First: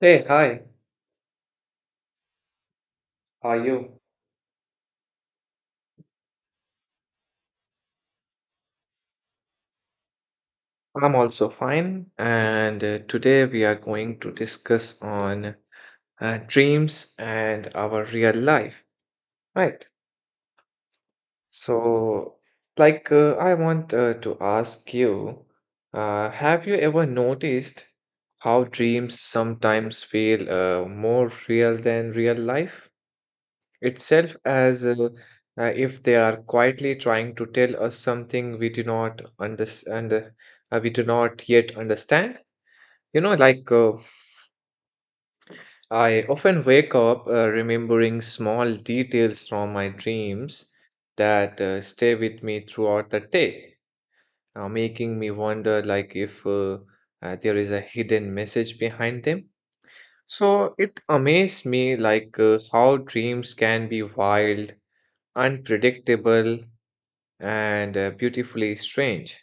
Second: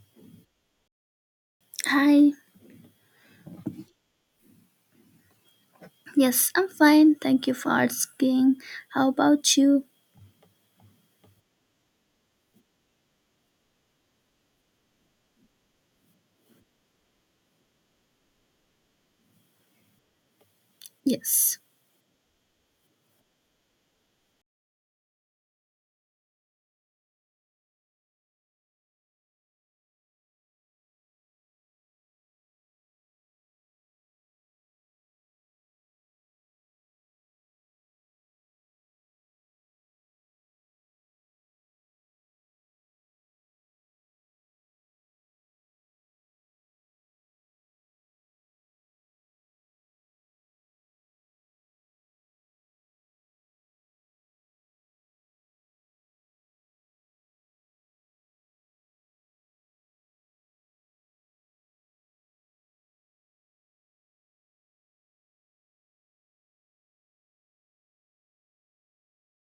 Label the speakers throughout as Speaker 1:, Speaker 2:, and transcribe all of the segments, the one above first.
Speaker 1: Hey, hi,
Speaker 2: Hi.
Speaker 1: how are you?
Speaker 2: Yes, I'm fine. Thank you for asking. How about you?
Speaker 1: I'm also fine, and today we are going to discuss on dreams and our real life, right?
Speaker 2: Yes.
Speaker 1: So, I want to ask you, have you ever noticed how dreams sometimes feel more real than real life itself? As If they are quietly trying to tell us something we do not yet understand. You know like uh, i often wake up remembering small details from my dreams that stay with me throughout the day, making me wonder if there is a hidden message behind them. So it amazed me how dreams can be wild, unpredictable, and beautifully strange,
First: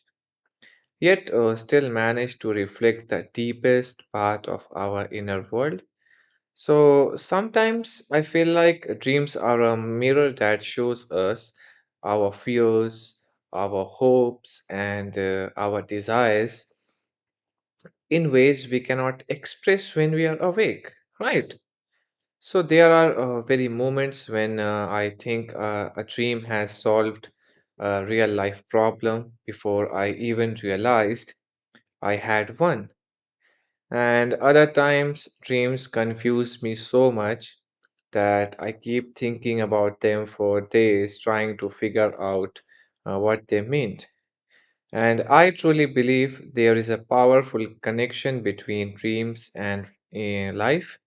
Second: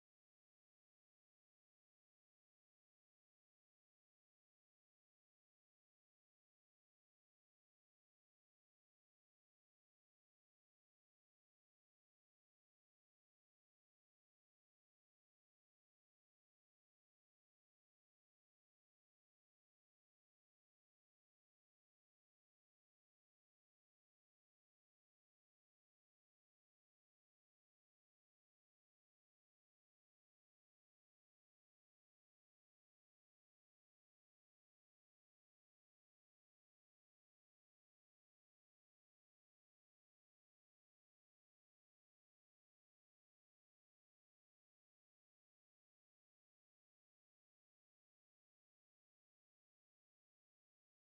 Speaker 1: yet still manage to reflect the deepest part of our inner world. So sometimes I feel like dreams are a mirror that shows us our fears, our hopes, and our desires in ways we cannot express when we are awake, right? So there are very moments when I think a dream has solved a real life problem before I even realized I had one. And other times, dreams confuse me so much that I keep thinking about them for days, trying to figure out what they meant. And I truly believe there is a powerful connection between dreams and life,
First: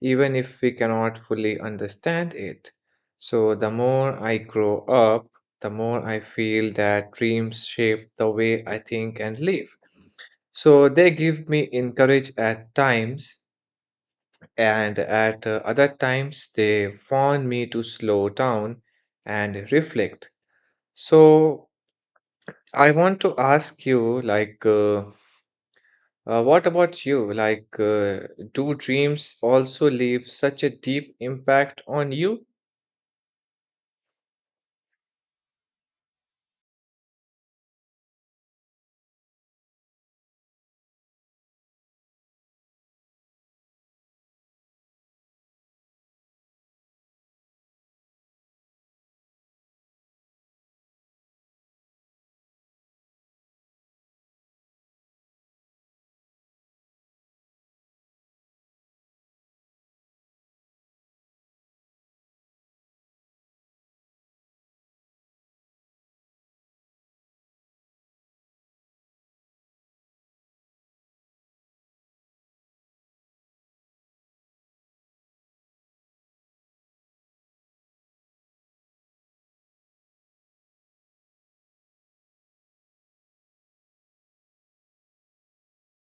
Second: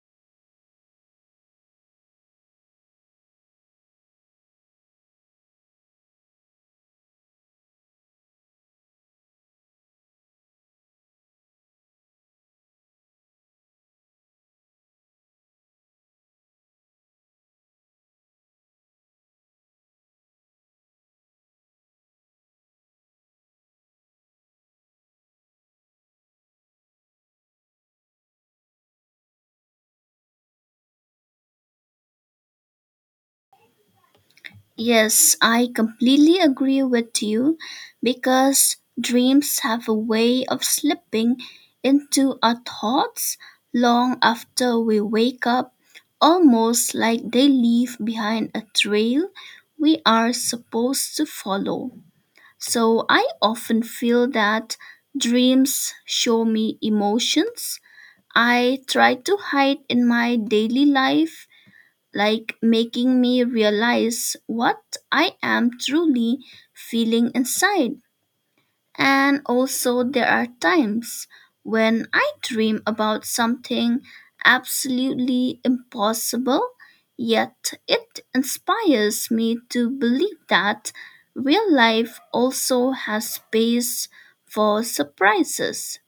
Speaker 1: even if we cannot fully understand it. So, the more I grow up, the more I feel that dreams shape the way I think and live. So, they give me encourage at times, and at other times, they warn me to slow down and reflect. So, I want to ask you, what about you? Do dreams also leave such a deep impact on you?
Speaker 2: Yes, I completely agree with you because dreams have a way of slipping into our thoughts long after we wake up, almost like they leave behind a trail we are supposed to follow. So I often feel that dreams show me emotions I try to hide in my daily life, like making me realize what I am truly feeling inside. And also, there are times when I dream about something absolutely impossible, yet it inspires me to believe that real life also has space for surprises.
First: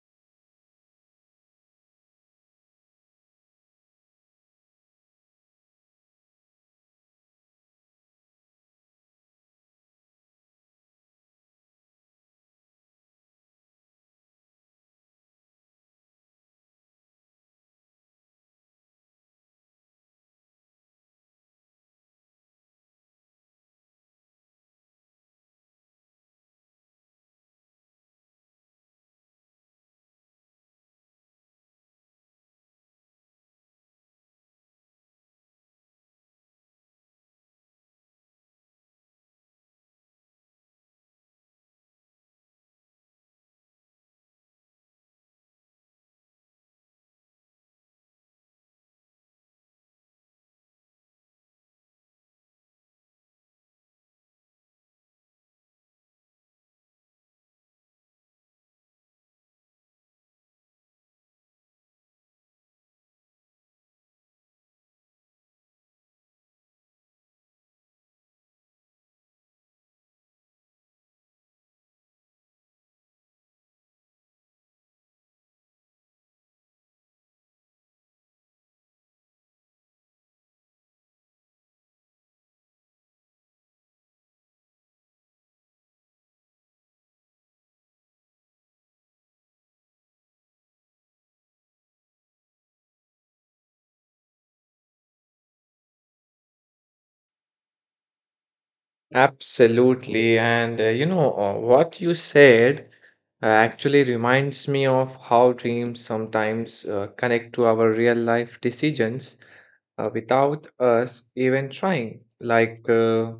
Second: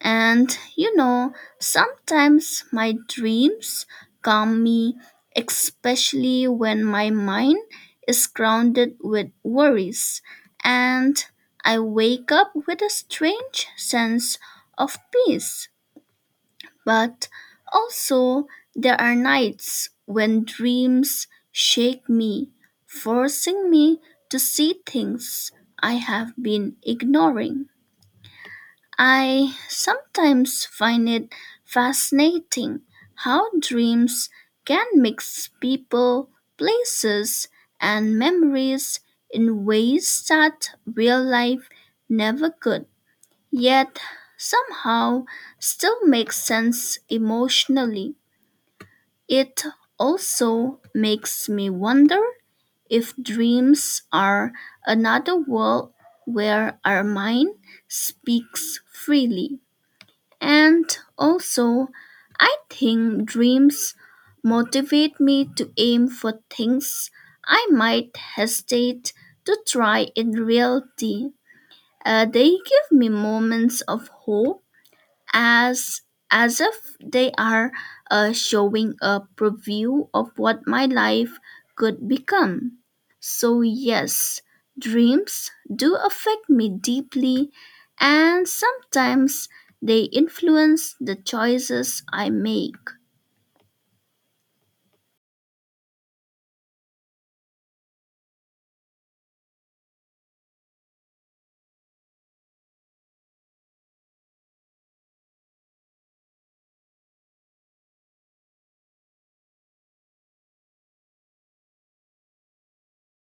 Speaker 2: And you know, sometimes my dreams calm me, especially when my mind is grounded with worries, and I wake up with a strange sense of peace. But also, there are nights when dreams shake me, forcing me to see things I have been ignoring. I sometimes find it fascinating how dreams can mix people, places, and memories in ways that real life never could, yet somehow still makes sense emotionally. It also makes me wonder if dreams are another world where our mind speaks freely, and also, I think dreams motivate me to aim for things I might hesitate to try in reality. They give me moments of hope as as if they are showing a preview of what my life could become. So yes, dreams do affect me deeply and sometimes they influence the choices I make.
Speaker 1: Absolutely. And you know, what you said actually reminds me of how dreams sometimes connect to our real life decisions without us even trying. Like, uh,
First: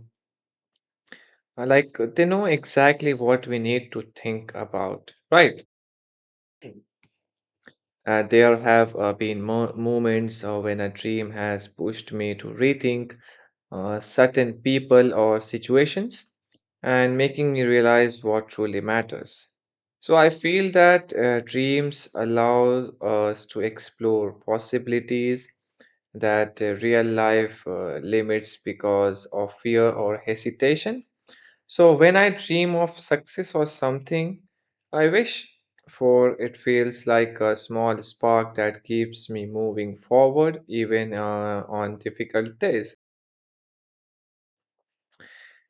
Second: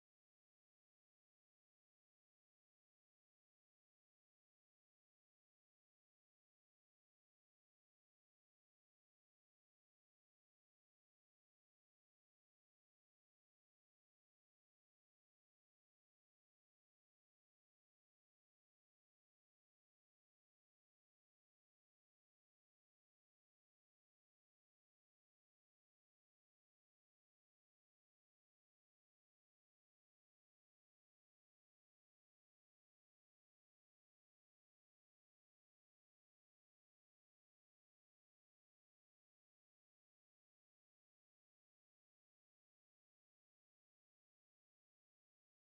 Speaker 1: like uh, they know exactly what we need to think about, right? There have been mo moments when a dream has pushed me to rethink certain people or situations and making me realize what truly matters. So I feel that dreams allow us to explore possibilities that real life limits because of fear or hesitation. So when I dream of success or something I wish for, it feels like a small spark that keeps me moving forward even on difficult days.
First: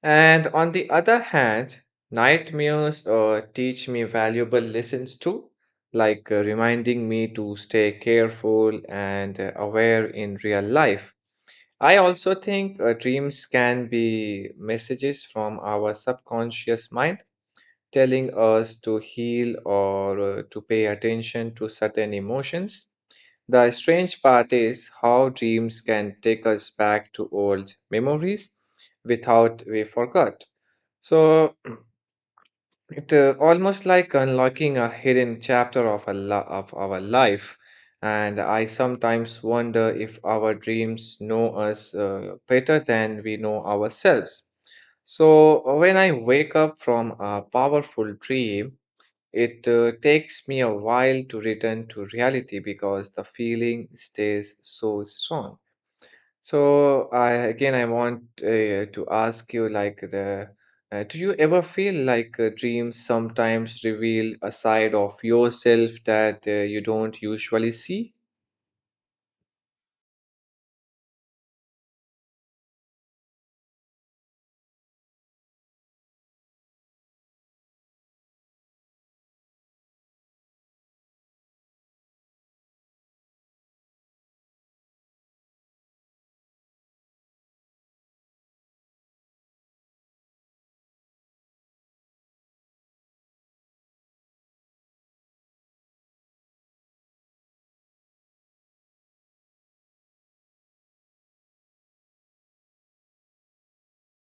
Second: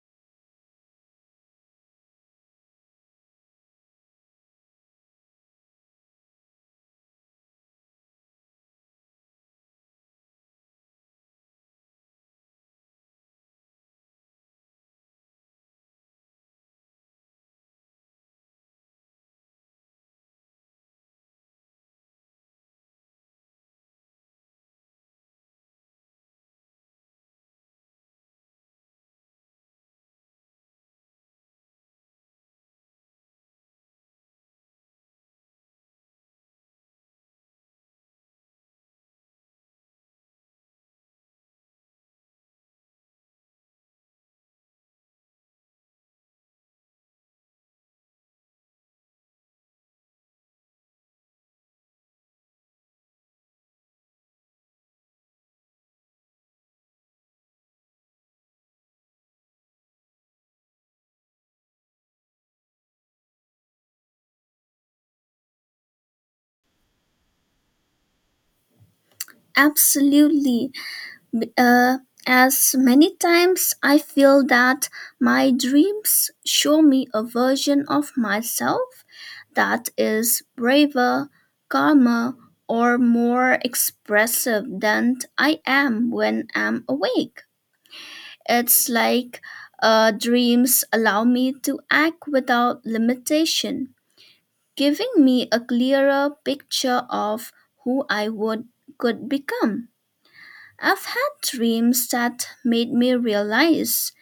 Speaker 1: And on the other hand, nightmares teach me valuable lessons too, reminding me to stay careful and aware in real life. I also think dreams can be messages from our subconscious mind telling us to heal or to pay attention to certain emotions. The strange part is how dreams can take us back to old memories without we forgot. So it almost like unlocking a hidden chapter of of our life. And I sometimes wonder if our dreams know us better than we know ourselves. So when I wake up from a powerful dream, it takes me a while to return to reality because the feeling stays so strong. So I again I want to ask you, like the do you ever feel like dreams sometimes reveal a side of yourself that you don't usually see?
Speaker 2: Absolutely. B- uh, as many times I feel that my dreams show me a version of myself that is braver, calmer, or more expressive than I am when I'm awake. It's like dreams allow me to act without limitation, giving me a clearer picture of who I would could become. I've had dreams that made me realize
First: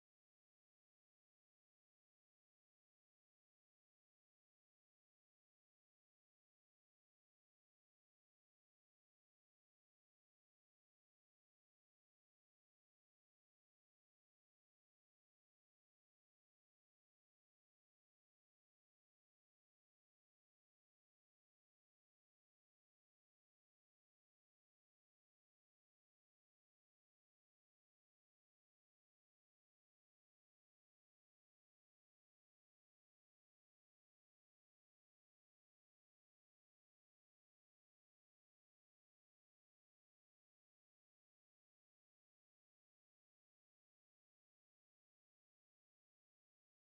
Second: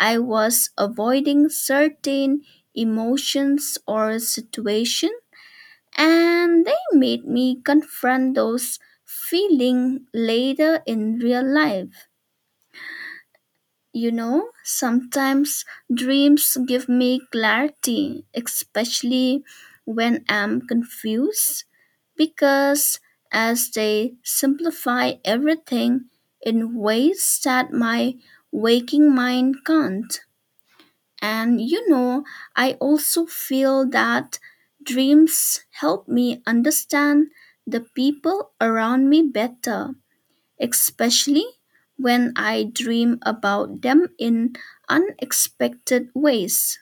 Speaker 2: I was avoiding certain emotions or situation and they made me confront those feelings later in real life. You know, sometimes dreams give me clarity, especially when I'm confused, because as they simplify everything in ways that my waking mind can't. And you know, I also feel that dreams help me understand the people around me better, especially when I dream about them in unexpected ways.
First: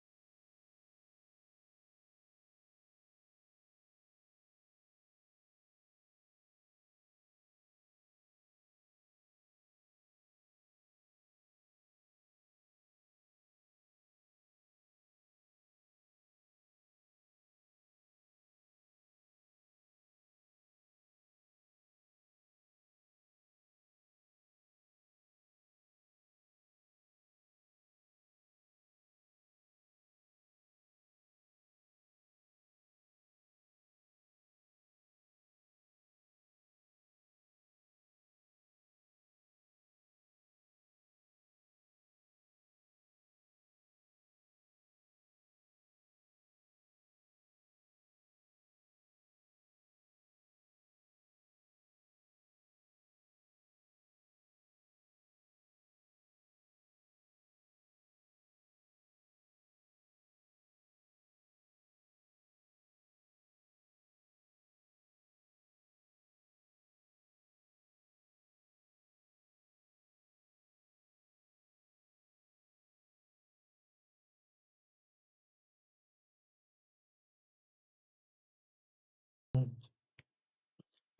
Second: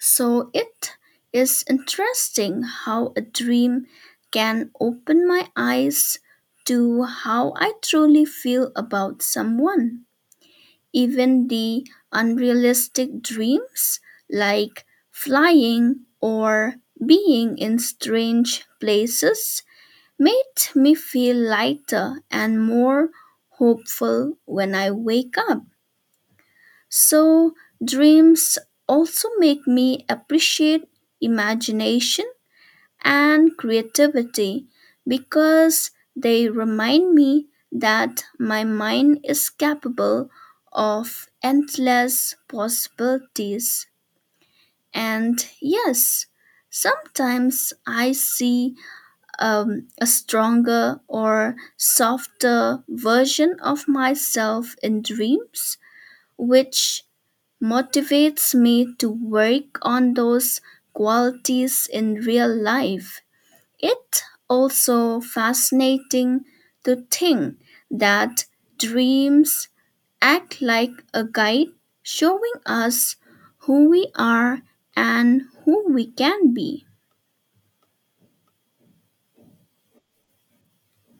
Speaker 2: So it is interesting how a dream can open my eyes to how I truly feel about someone. Even the unrealistic dreams, like flying or being in strange places, made me feel lighter and more hopeful when I wake up. So, dreams also make me appreciate imagination and creativity because they remind me that my mind is capable of endless possibilities. And yes, sometimes I see a stronger or softer version of myself in dreams, which motivates me to work on those qualities in real life. It also fascinating to think that dreams act like a guide showing us who we are and who we can be.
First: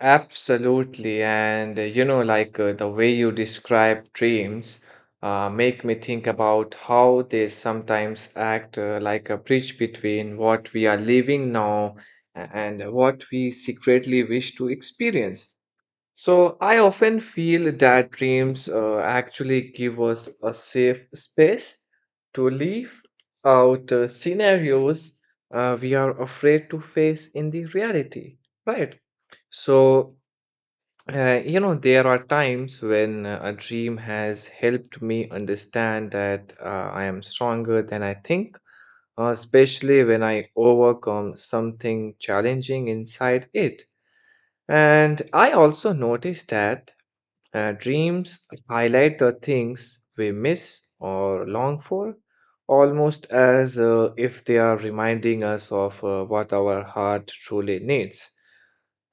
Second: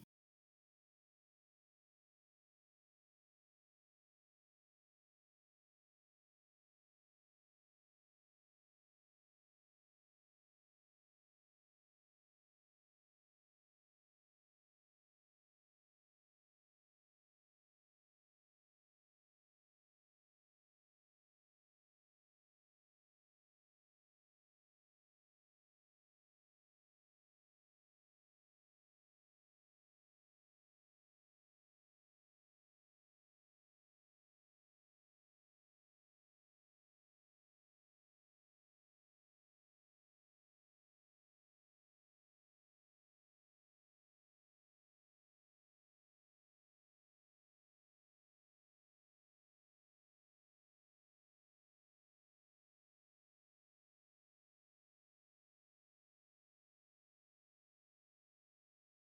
Speaker 1: Absolutely. And you know, the way you describe dreams make me think about how they sometimes act like a bridge between what we are living now and what we secretly wish to experience. So I often feel that dreams actually give us a safe space to leave out scenarios we are afraid to face in the reality, right? So you know, there are times when a dream has helped me understand that I am stronger than I think, especially when I overcome something challenging inside it. And I also noticed that dreams highlight the things we miss or long for, almost as if they are reminding us of what our heart truly needs.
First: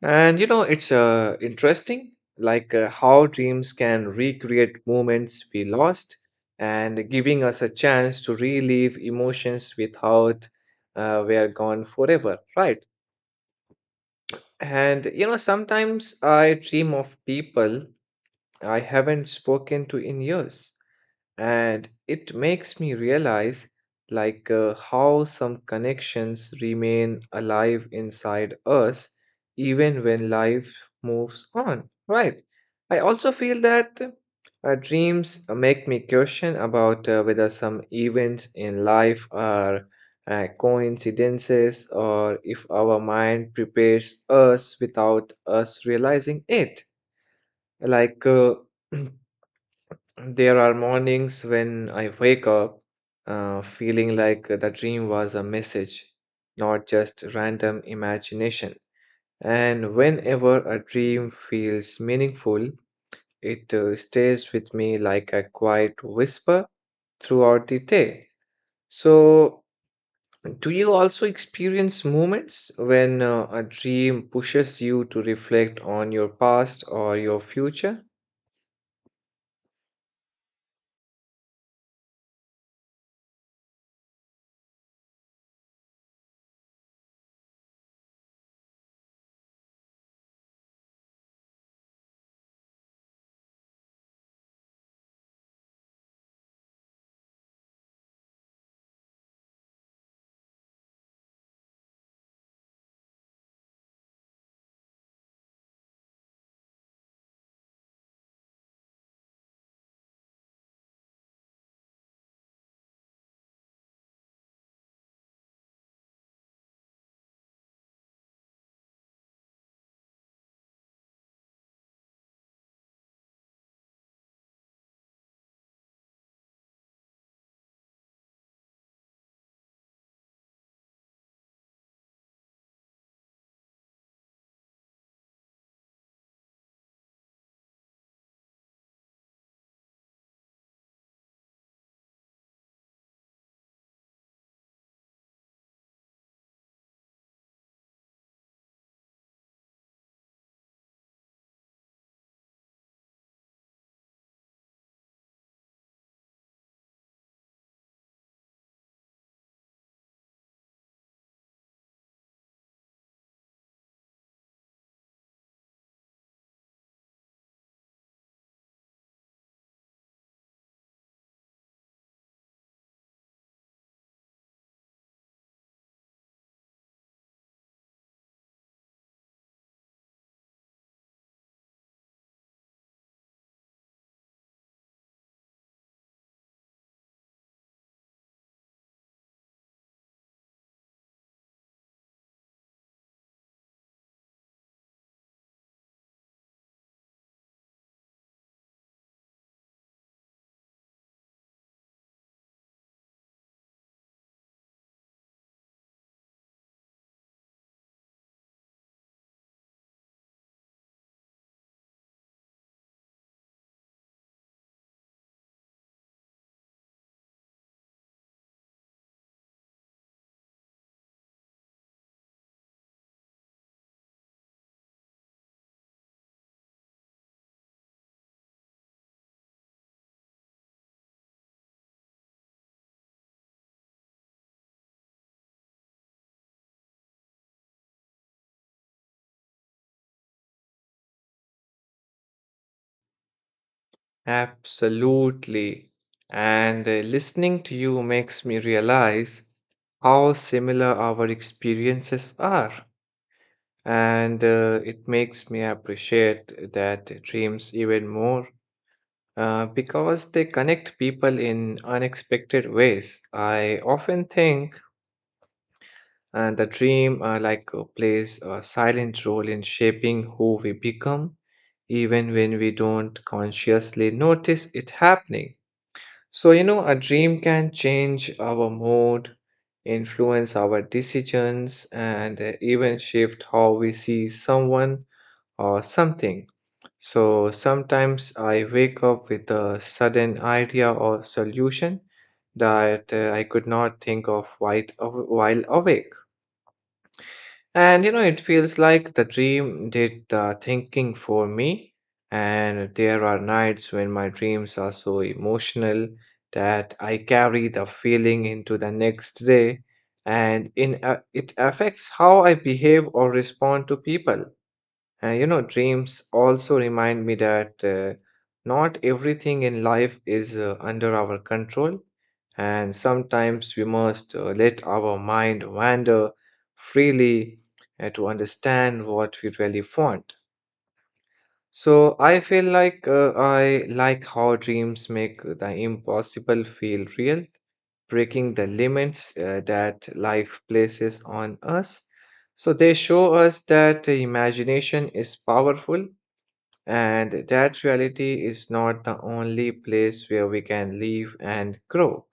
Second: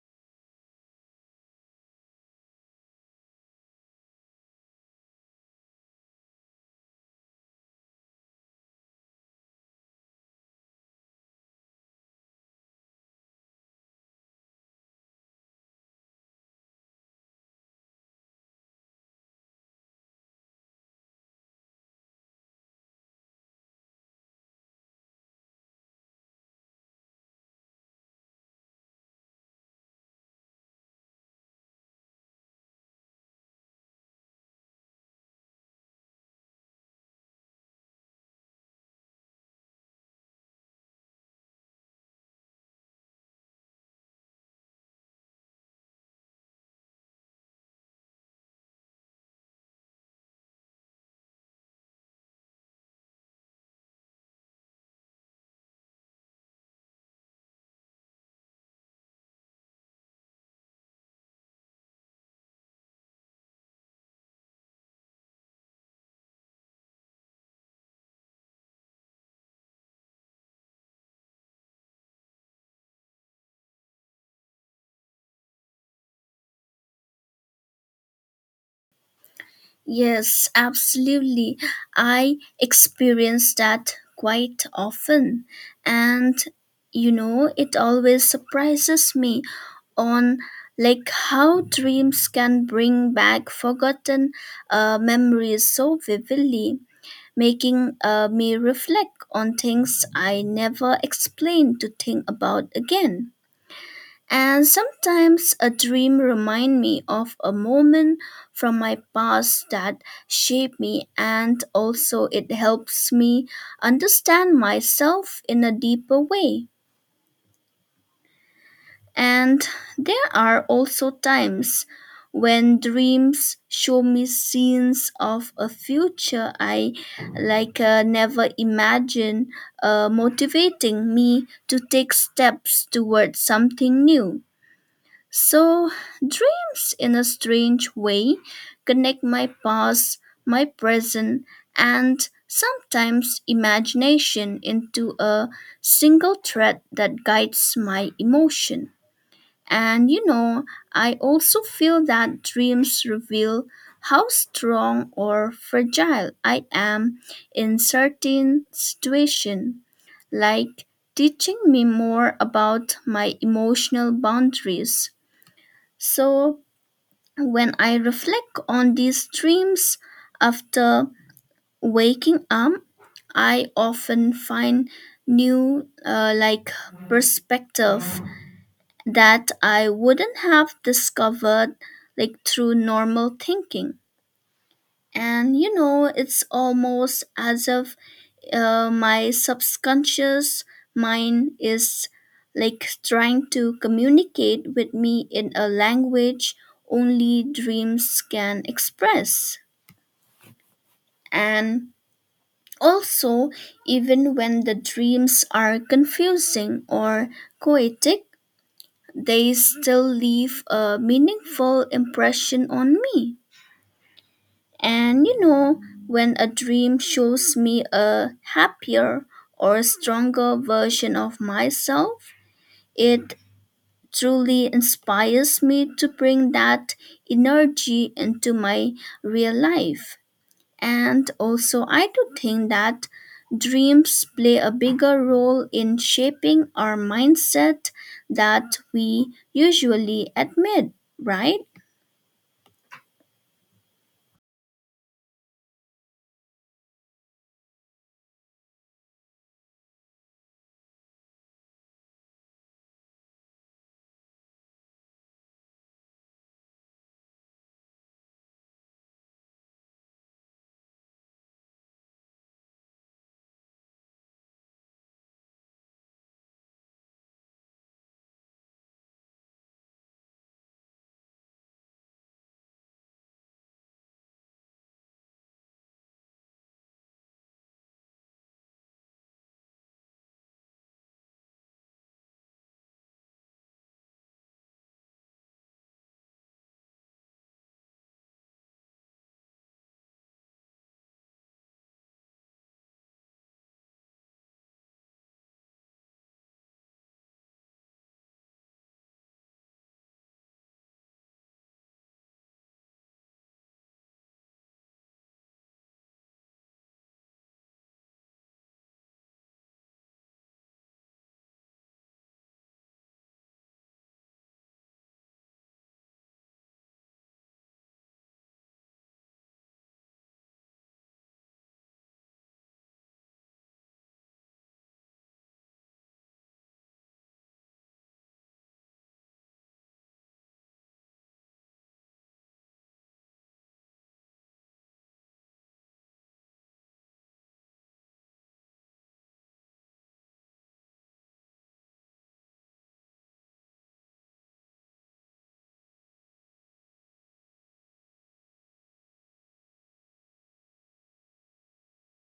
Speaker 1: And you know, it's interesting, how dreams can recreate moments we lost and giving us a chance to relive emotions without we are gone forever, right? And you know, sometimes I dream of people I haven't spoken to in years, and it makes me realize how some connections remain alive inside us even when life moves on, right? I also feel that dreams make me question about whether some events in life are coincidences or if our mind prepares us without us realizing it, like uh, there are mornings when I wake up feeling like the dream was a message, not just random imagination. And whenever a dream feels meaningful, it stays with me like a quiet whisper throughout the day. So, do you also experience moments when a dream pushes you to reflect on your past or your future?
Speaker 2: Yes, absolutely. I experience that quite often. And you know, it always surprises me on like how dreams can bring back forgotten memories so vividly, making me reflect on things I never explained to think about again. And sometimes a dream remind me of a moment from my past that shaped me and also it helps me understand myself in a deeper way. And there are also times when dreams show me scenes of a future I like never imagined, motivating me to take steps towards something new. So, dreams, in a strange way, connect my past, my present, and sometimes imagination into a single thread that guides my emotion. And you know, I also feel that dreams reveal how strong or fragile I am in certain situation, like teaching me more about my emotional boundaries so when I reflect on these dreams after waking up, I often find new like perspective that I wouldn't have discovered like through normal thinking. And you know, it's almost as if my subconscious mind is like trying to communicate with me in a language only dreams can express. And also, even when the dreams are confusing or poetic, they still leave a meaningful impression on me. And you know, when a dream shows me a happier or stronger version of myself, it truly inspires me to bring that energy into my real life. And also, I do think that dreams play a bigger role in shaping our mindset that we usually admit, right?
Speaker 1: Absolutely. And listening to you makes me realize how similar our experiences are, and it makes me appreciate that dreams even more because they connect people in unexpected ways. I often think the dream plays a silent role in shaping who we become, even when we don't consciously notice it happening. So, you know, a dream can change our mood, influence our decisions, and even shift how we see someone or something. So, sometimes I wake up with a sudden idea or solution that I could not think of while awake. And you know, it feels like the dream did the thinking for me. And there are nights when my dreams are so emotional that I carry the feeling into the next day, and in a, it affects how I behave or respond to people. You know, dreams also remind me that not everything in life is under our control, and sometimes we must let our mind wander freely to understand what we really want. So I feel I like how dreams make the impossible feel real, breaking the limits that life places on us. So they show us that imagination is powerful and that reality is not the only place where we can live and grow.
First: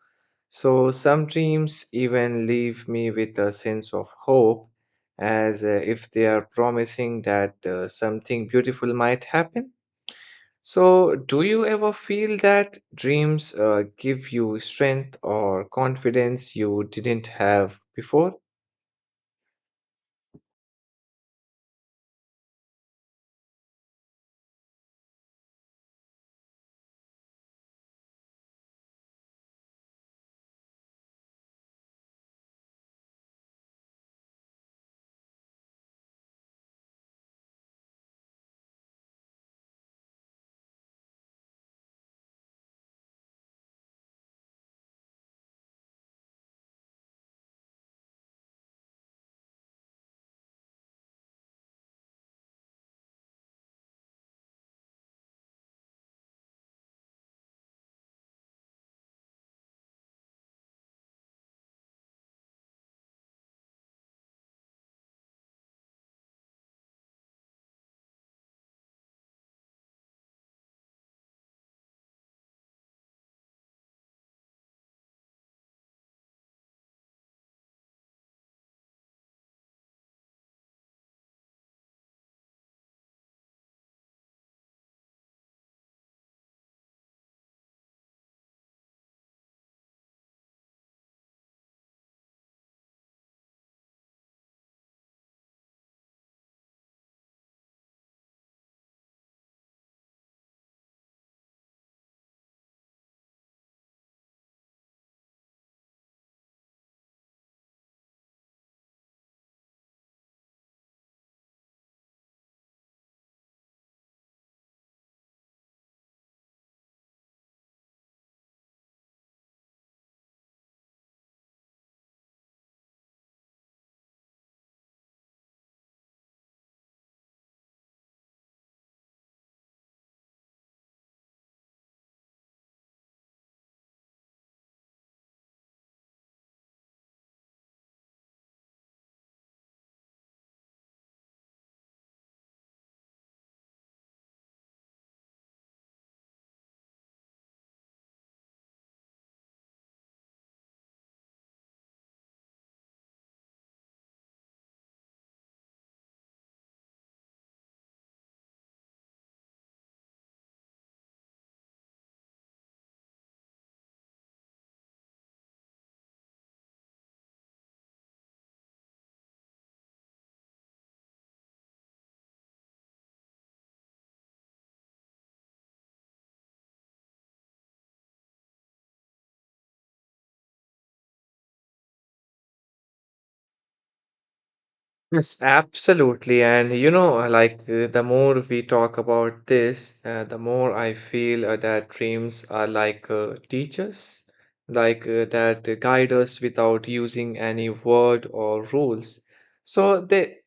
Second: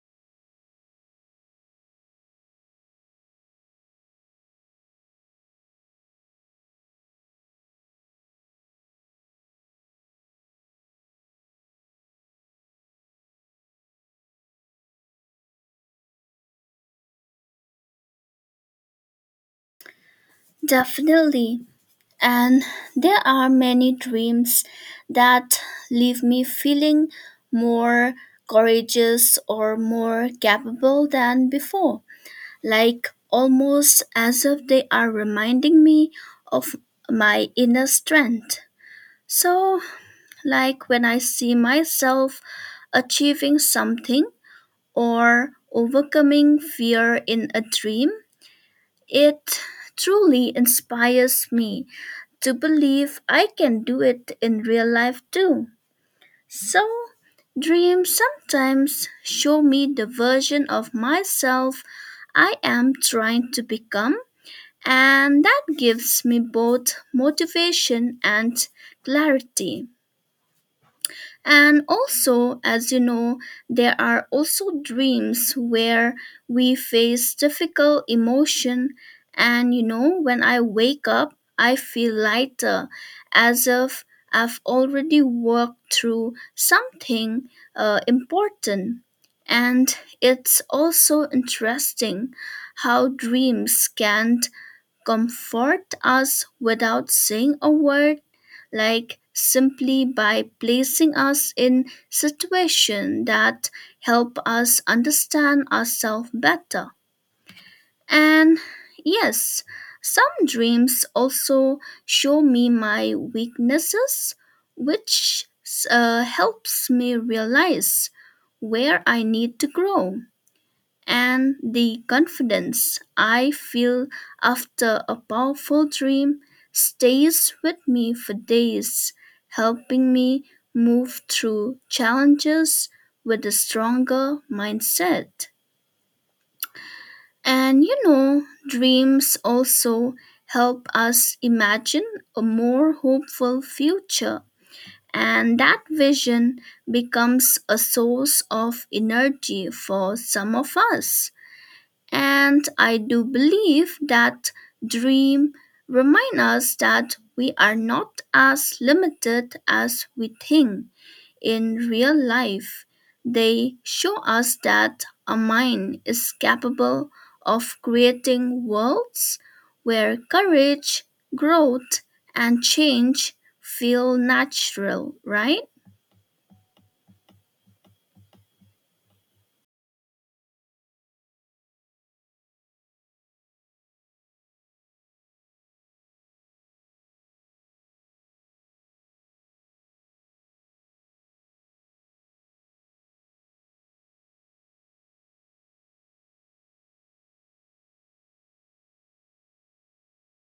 Speaker 1: So some dreams even leave me with a sense of hope, as if they are promising that something beautiful might happen. So, do you ever feel that dreams give you strength or confidence you didn't have before?
Speaker 2: Definitely. And there are many dreams that leave me feeling more courageous or more capable than before, like almost as if they are reminding me of my inner strength. So, like when I see myself achieving something or overcoming fear in a dream, it truly inspires me to believe I can do it in real life too. So, dreams sometimes show me the version of myself I am trying to become, and that gives me both motivation and clarity. And also, as you know, there are also dreams where we face difficult emotion. And you know, when I wake up, I feel lighter as if I've already worked through something important. And it's also interesting how dreams can comfort us without saying a word, like simply by placing us in situations that help us understand ourselves better. And yes, some dreams also show me my weaknesses, which helps me realize where I need to grow and the confidence I feel after a powerful dream stays with me for days, helping me move through challenges with a stronger mindset. And you know, dreams also help us imagine a more hopeful future. And that vision becomes a source of energy for some of us. And I do believe that dream remind us that we are not as limited as we think in real life. They show us that a mind is capable of creating worlds where courage, growth, and change feel natural, right?
Speaker 1: Yes, absolutely. And you know, the more we talk about this, the more I feel that dreams are like teachers, that guide us without using any word or rules. So they,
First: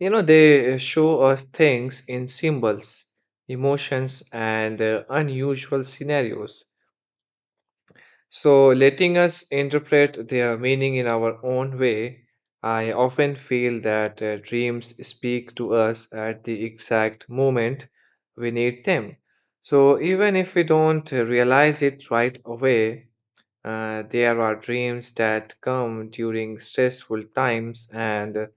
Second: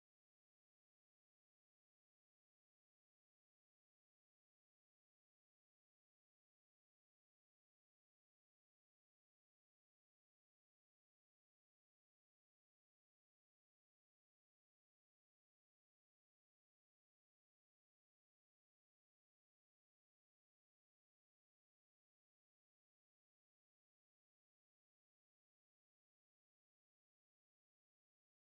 Speaker 1: you know, they show us things in symbols, emotions, and unusual scenarios. So, letting us interpret their meaning in our own way, I often feel that dreams speak to us at the exact moment we need them. So, even if we don't realize it right away, there are dreams that come during stressful times and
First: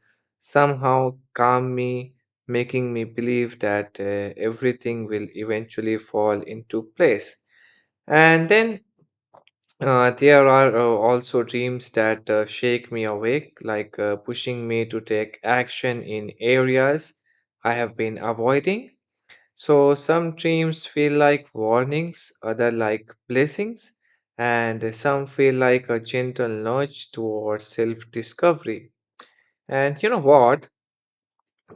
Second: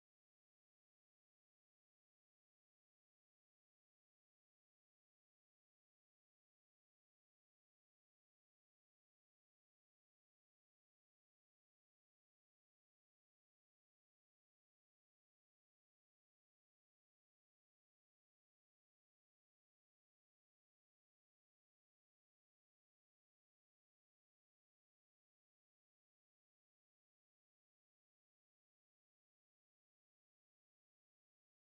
Speaker 1: somehow calm me, making me believe that everything will eventually fall into place. And then there are also dreams that shake me awake, pushing me to take action in areas I have been avoiding. So some dreams feel like warnings, other like blessings, and some feel like a gentle nudge towards self-discovery. And you know what?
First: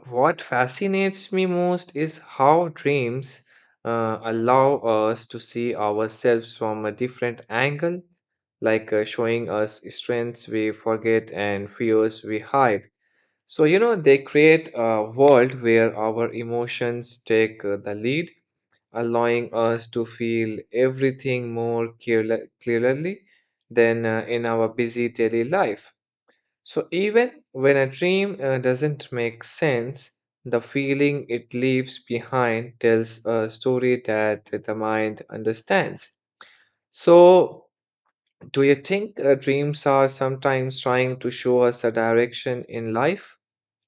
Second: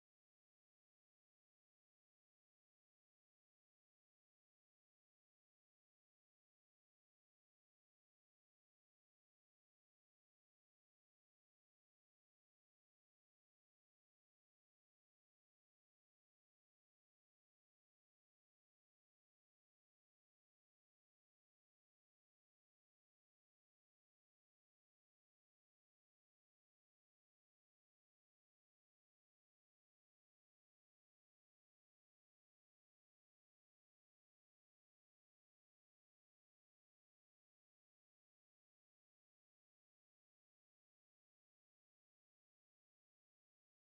Speaker 1: What fascinates me most is how dreams allow us to see ourselves from a different angle, showing us strengths we forget and fears we hide. So, you know, they create a world where our emotions take the lead, allowing us to feel everything more clearly than in our busy daily life. So even when a dream doesn't make sense, the feeling it leaves behind tells a story that the mind understands. So, do you think dreams are sometimes trying to show us a direction in life,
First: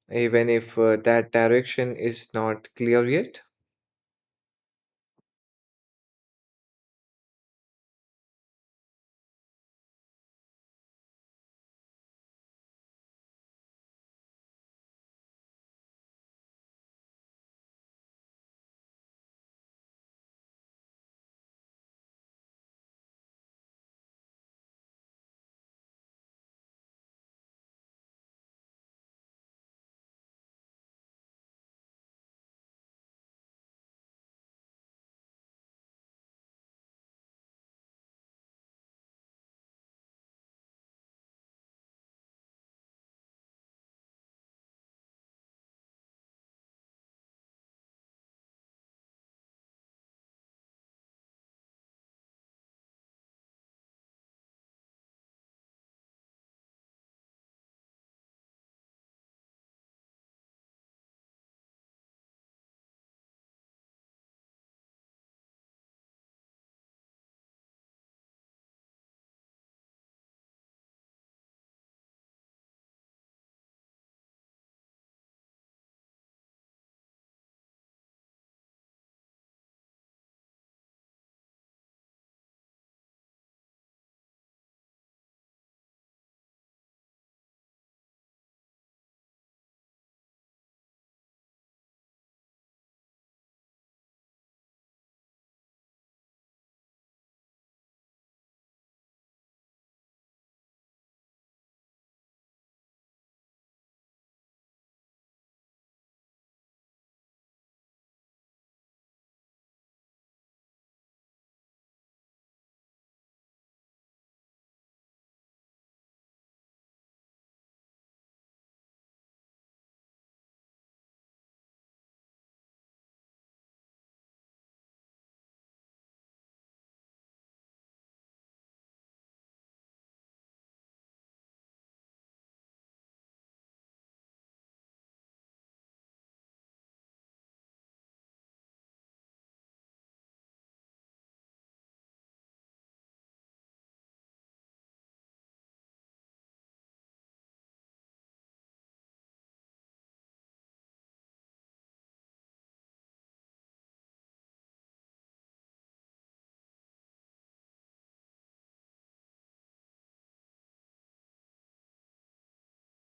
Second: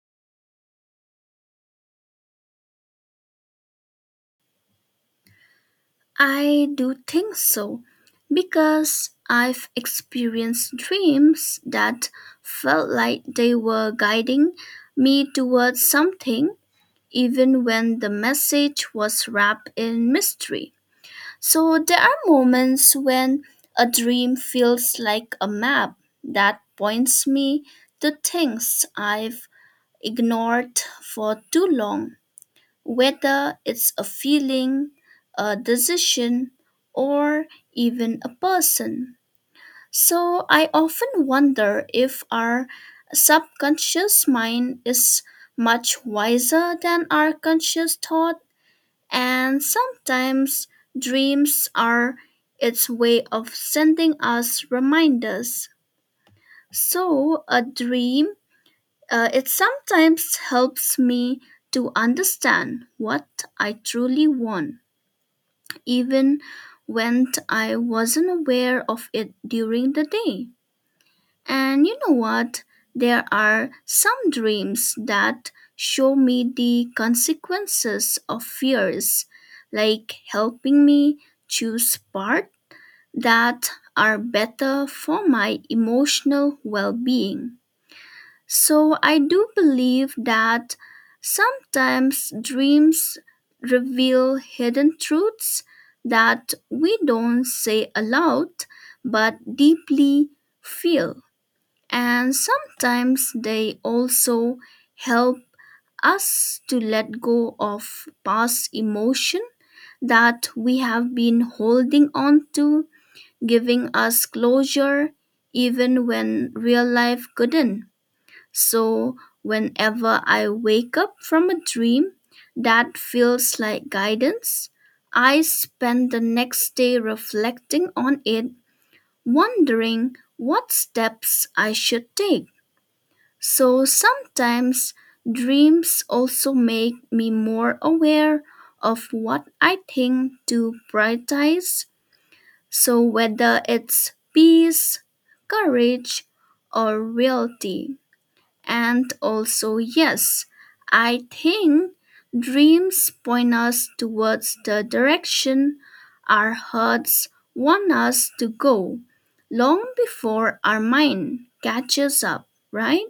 Speaker 1: even if that direction is not clear yet?
Speaker 2: I do think so because I've experienced dreams that felt like they were guiding me towards something, even when the message was wrapped in mystery. So there are moments when a dream feels like a map that points me to things I've ignored for too long, whether it's a feeling, a decision, or even a person. So I often wonder if our subconscious mind is much wiser than our conscious thought, and sometimes dreams are its way of sending us reminders. So a dream, it sometimes helps me to understand what I truly want, even when I wasn't aware of it during the day. And you know what? There are some dreams that show me the consequences of fears, like helping me choose paths that are better for my emotional well being. So I do believe that sometimes dreams reveal hidden truths that we don't say aloud but deeply feel. And sometimes they also help us to let go of past emotion that we have been holding on to, giving us closure even when real life couldn't. So, whenever I wake up from a dream that feels like guidance, I spend the next day reflecting on it, wondering what steps I should take. So, sometimes dreams also make me more aware of what I think to prioritize. So, whether it's peace, courage, or reality. And also, yes, I think dreams point us towards the direction our hearts want us to go long before our mind catches up, right?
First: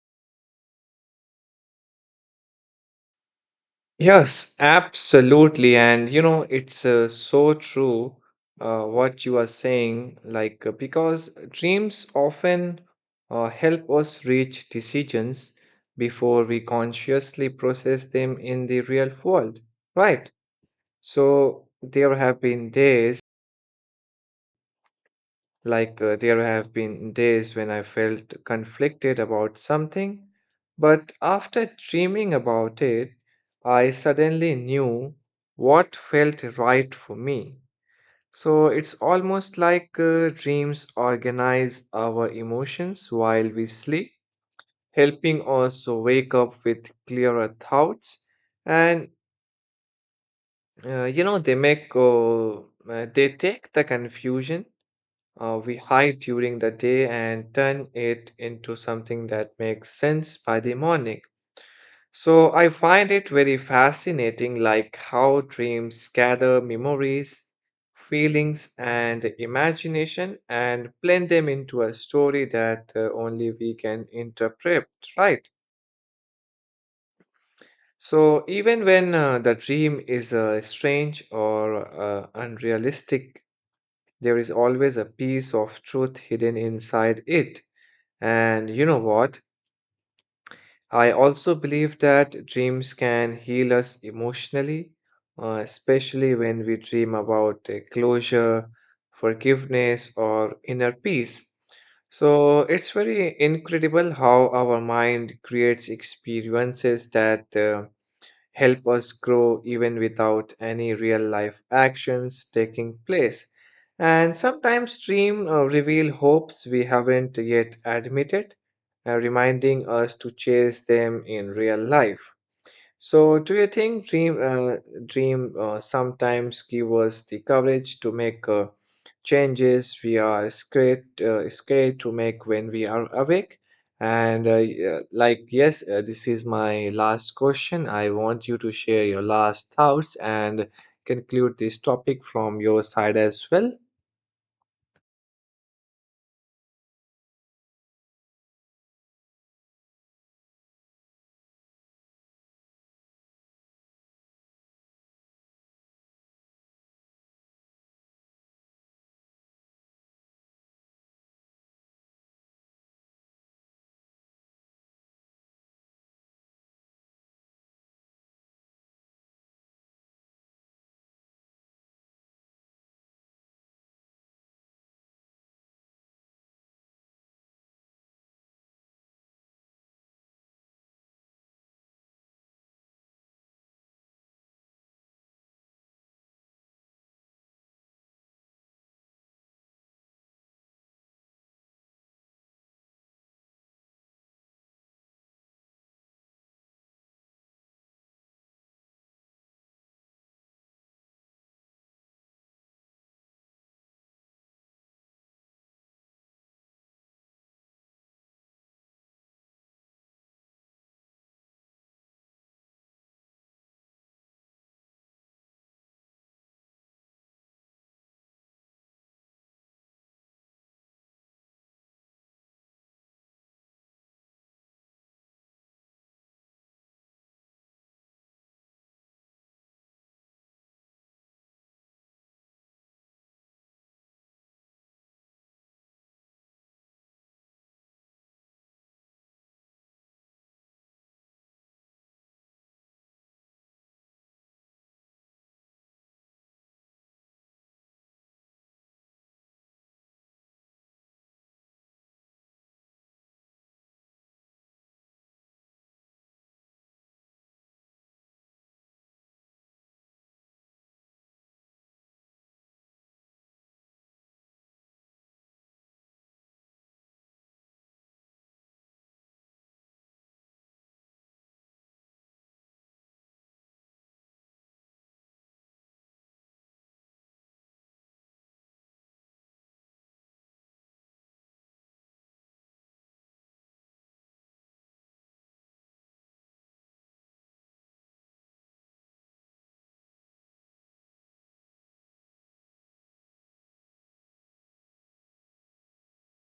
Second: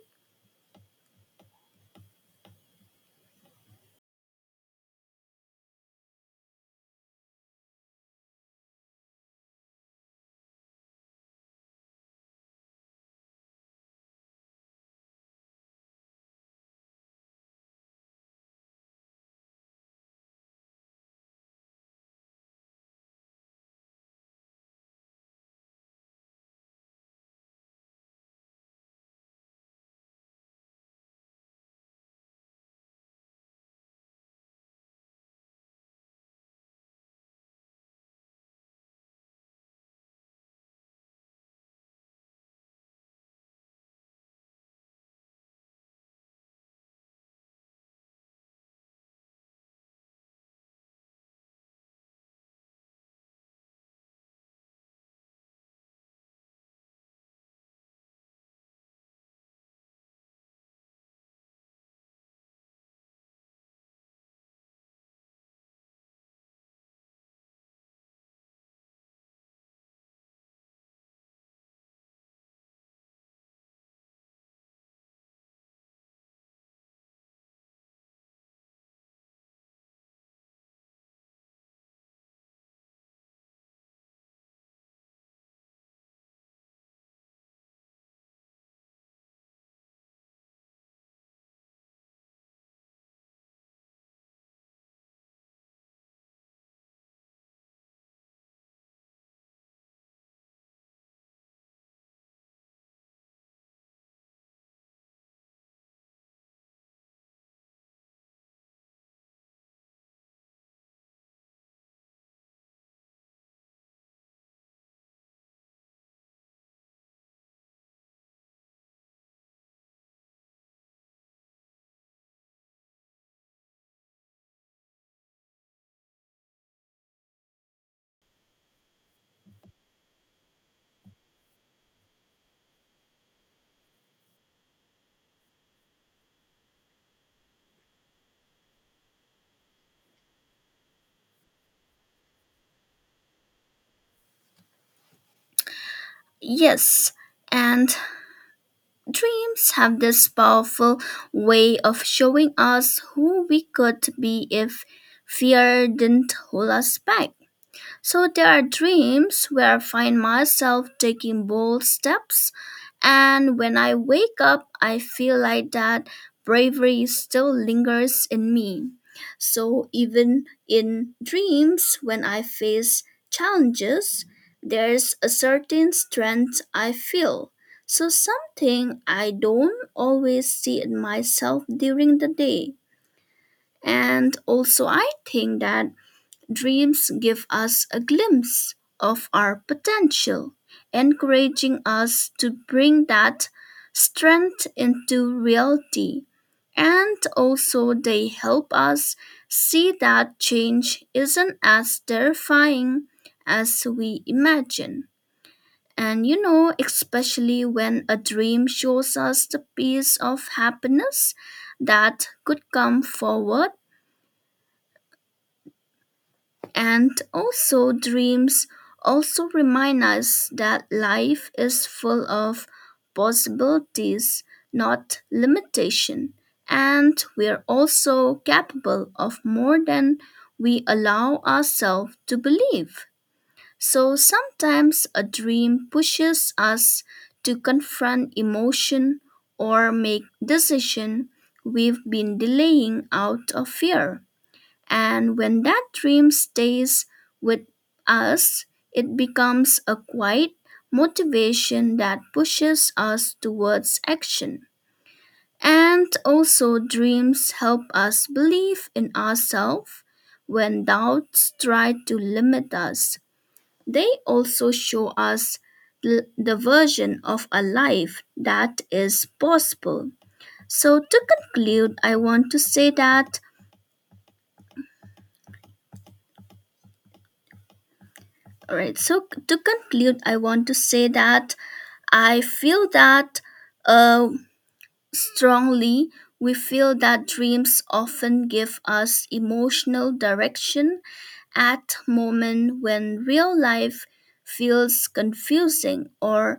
Speaker 1: Yes, absolutely. And you know, it's so true what you are saying, because dreams often help us reach decisions before we consciously process them in the real world, right? So there have been days when I felt conflicted about something, but after dreaming about it, I suddenly knew what felt right for me. So it's almost like dreams organize our emotions while we sleep, helping us to wake up with clearer thoughts. And you know, they take the confusion we hide during the day and turn it into something that makes sense by the morning. So I find it very fascinating, like how dreams gather memories, feelings, and imagination and blend them into a story that only we can interpret, right? So even when the dream is strange or unrealistic, there is always a piece of truth hidden inside it. And you know what? I also believe that dreams can heal us emotionally, especially when we dream about closure, forgiveness, or inner peace. So it's very incredible how our mind creates experiences that help us grow even without any real life actions taking place, and sometimes dream reveal hopes we haven't yet admitted, reminding us to chase them in real life. So, do you think dream dream sometimes give us the courage to make changes we are scared to make when we are awake? And this is my last question. I want you to share your last thoughts and conclude this topic from your side as well.
Speaker 2: Yes, and dreams have this powerful way of showing us who we could be if fear didn't hold us back. So there are dreams where I find myself taking bold steps, and when I wake up, I feel like that bravery still lingers in me. So even in dreams, when I face challenges, there's a certain strength I feel. So something I don't always see in myself during the day. And also, I think that dreams give us a glimpse of our potential, encouraging us to bring that strength into reality. And also, they help us see that change isn't as terrifying as we imagine. And you know, especially when a dream shows us the piece of happiness that could come forward. And also, dreams also remind us that life is full of possibilities, not limitation. And we are also capable of more than we allow ourselves to believe. So sometimes a dream pushes us to confront emotion or make decision we've been delaying out of fear. And when that dream stays with us, it becomes a quiet motivation that pushes us towards action. And also, dreams help us believe in ourselves when doubts try to limit us. They also show us the version of a life that is possible. So, to conclude, I want to say that All right. So to conclude, I want to say that I feel that uh, strongly we feel that dreams often give us emotional direction at moment when real life feels confusing or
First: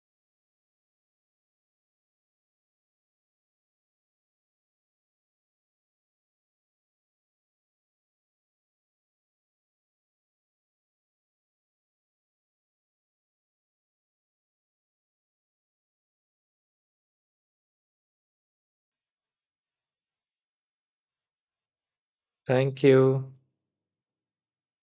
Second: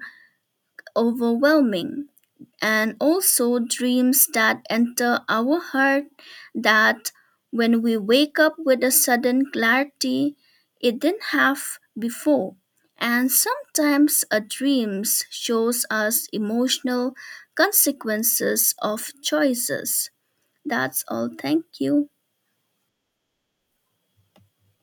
Speaker 2: overwhelming and also dreams that enter our heart that when we wake up with a sudden clarity it didn't have before and sometimes a dreams shows us emotional consequences of choices. That's all. Thank you.
Speaker 1: Thank you.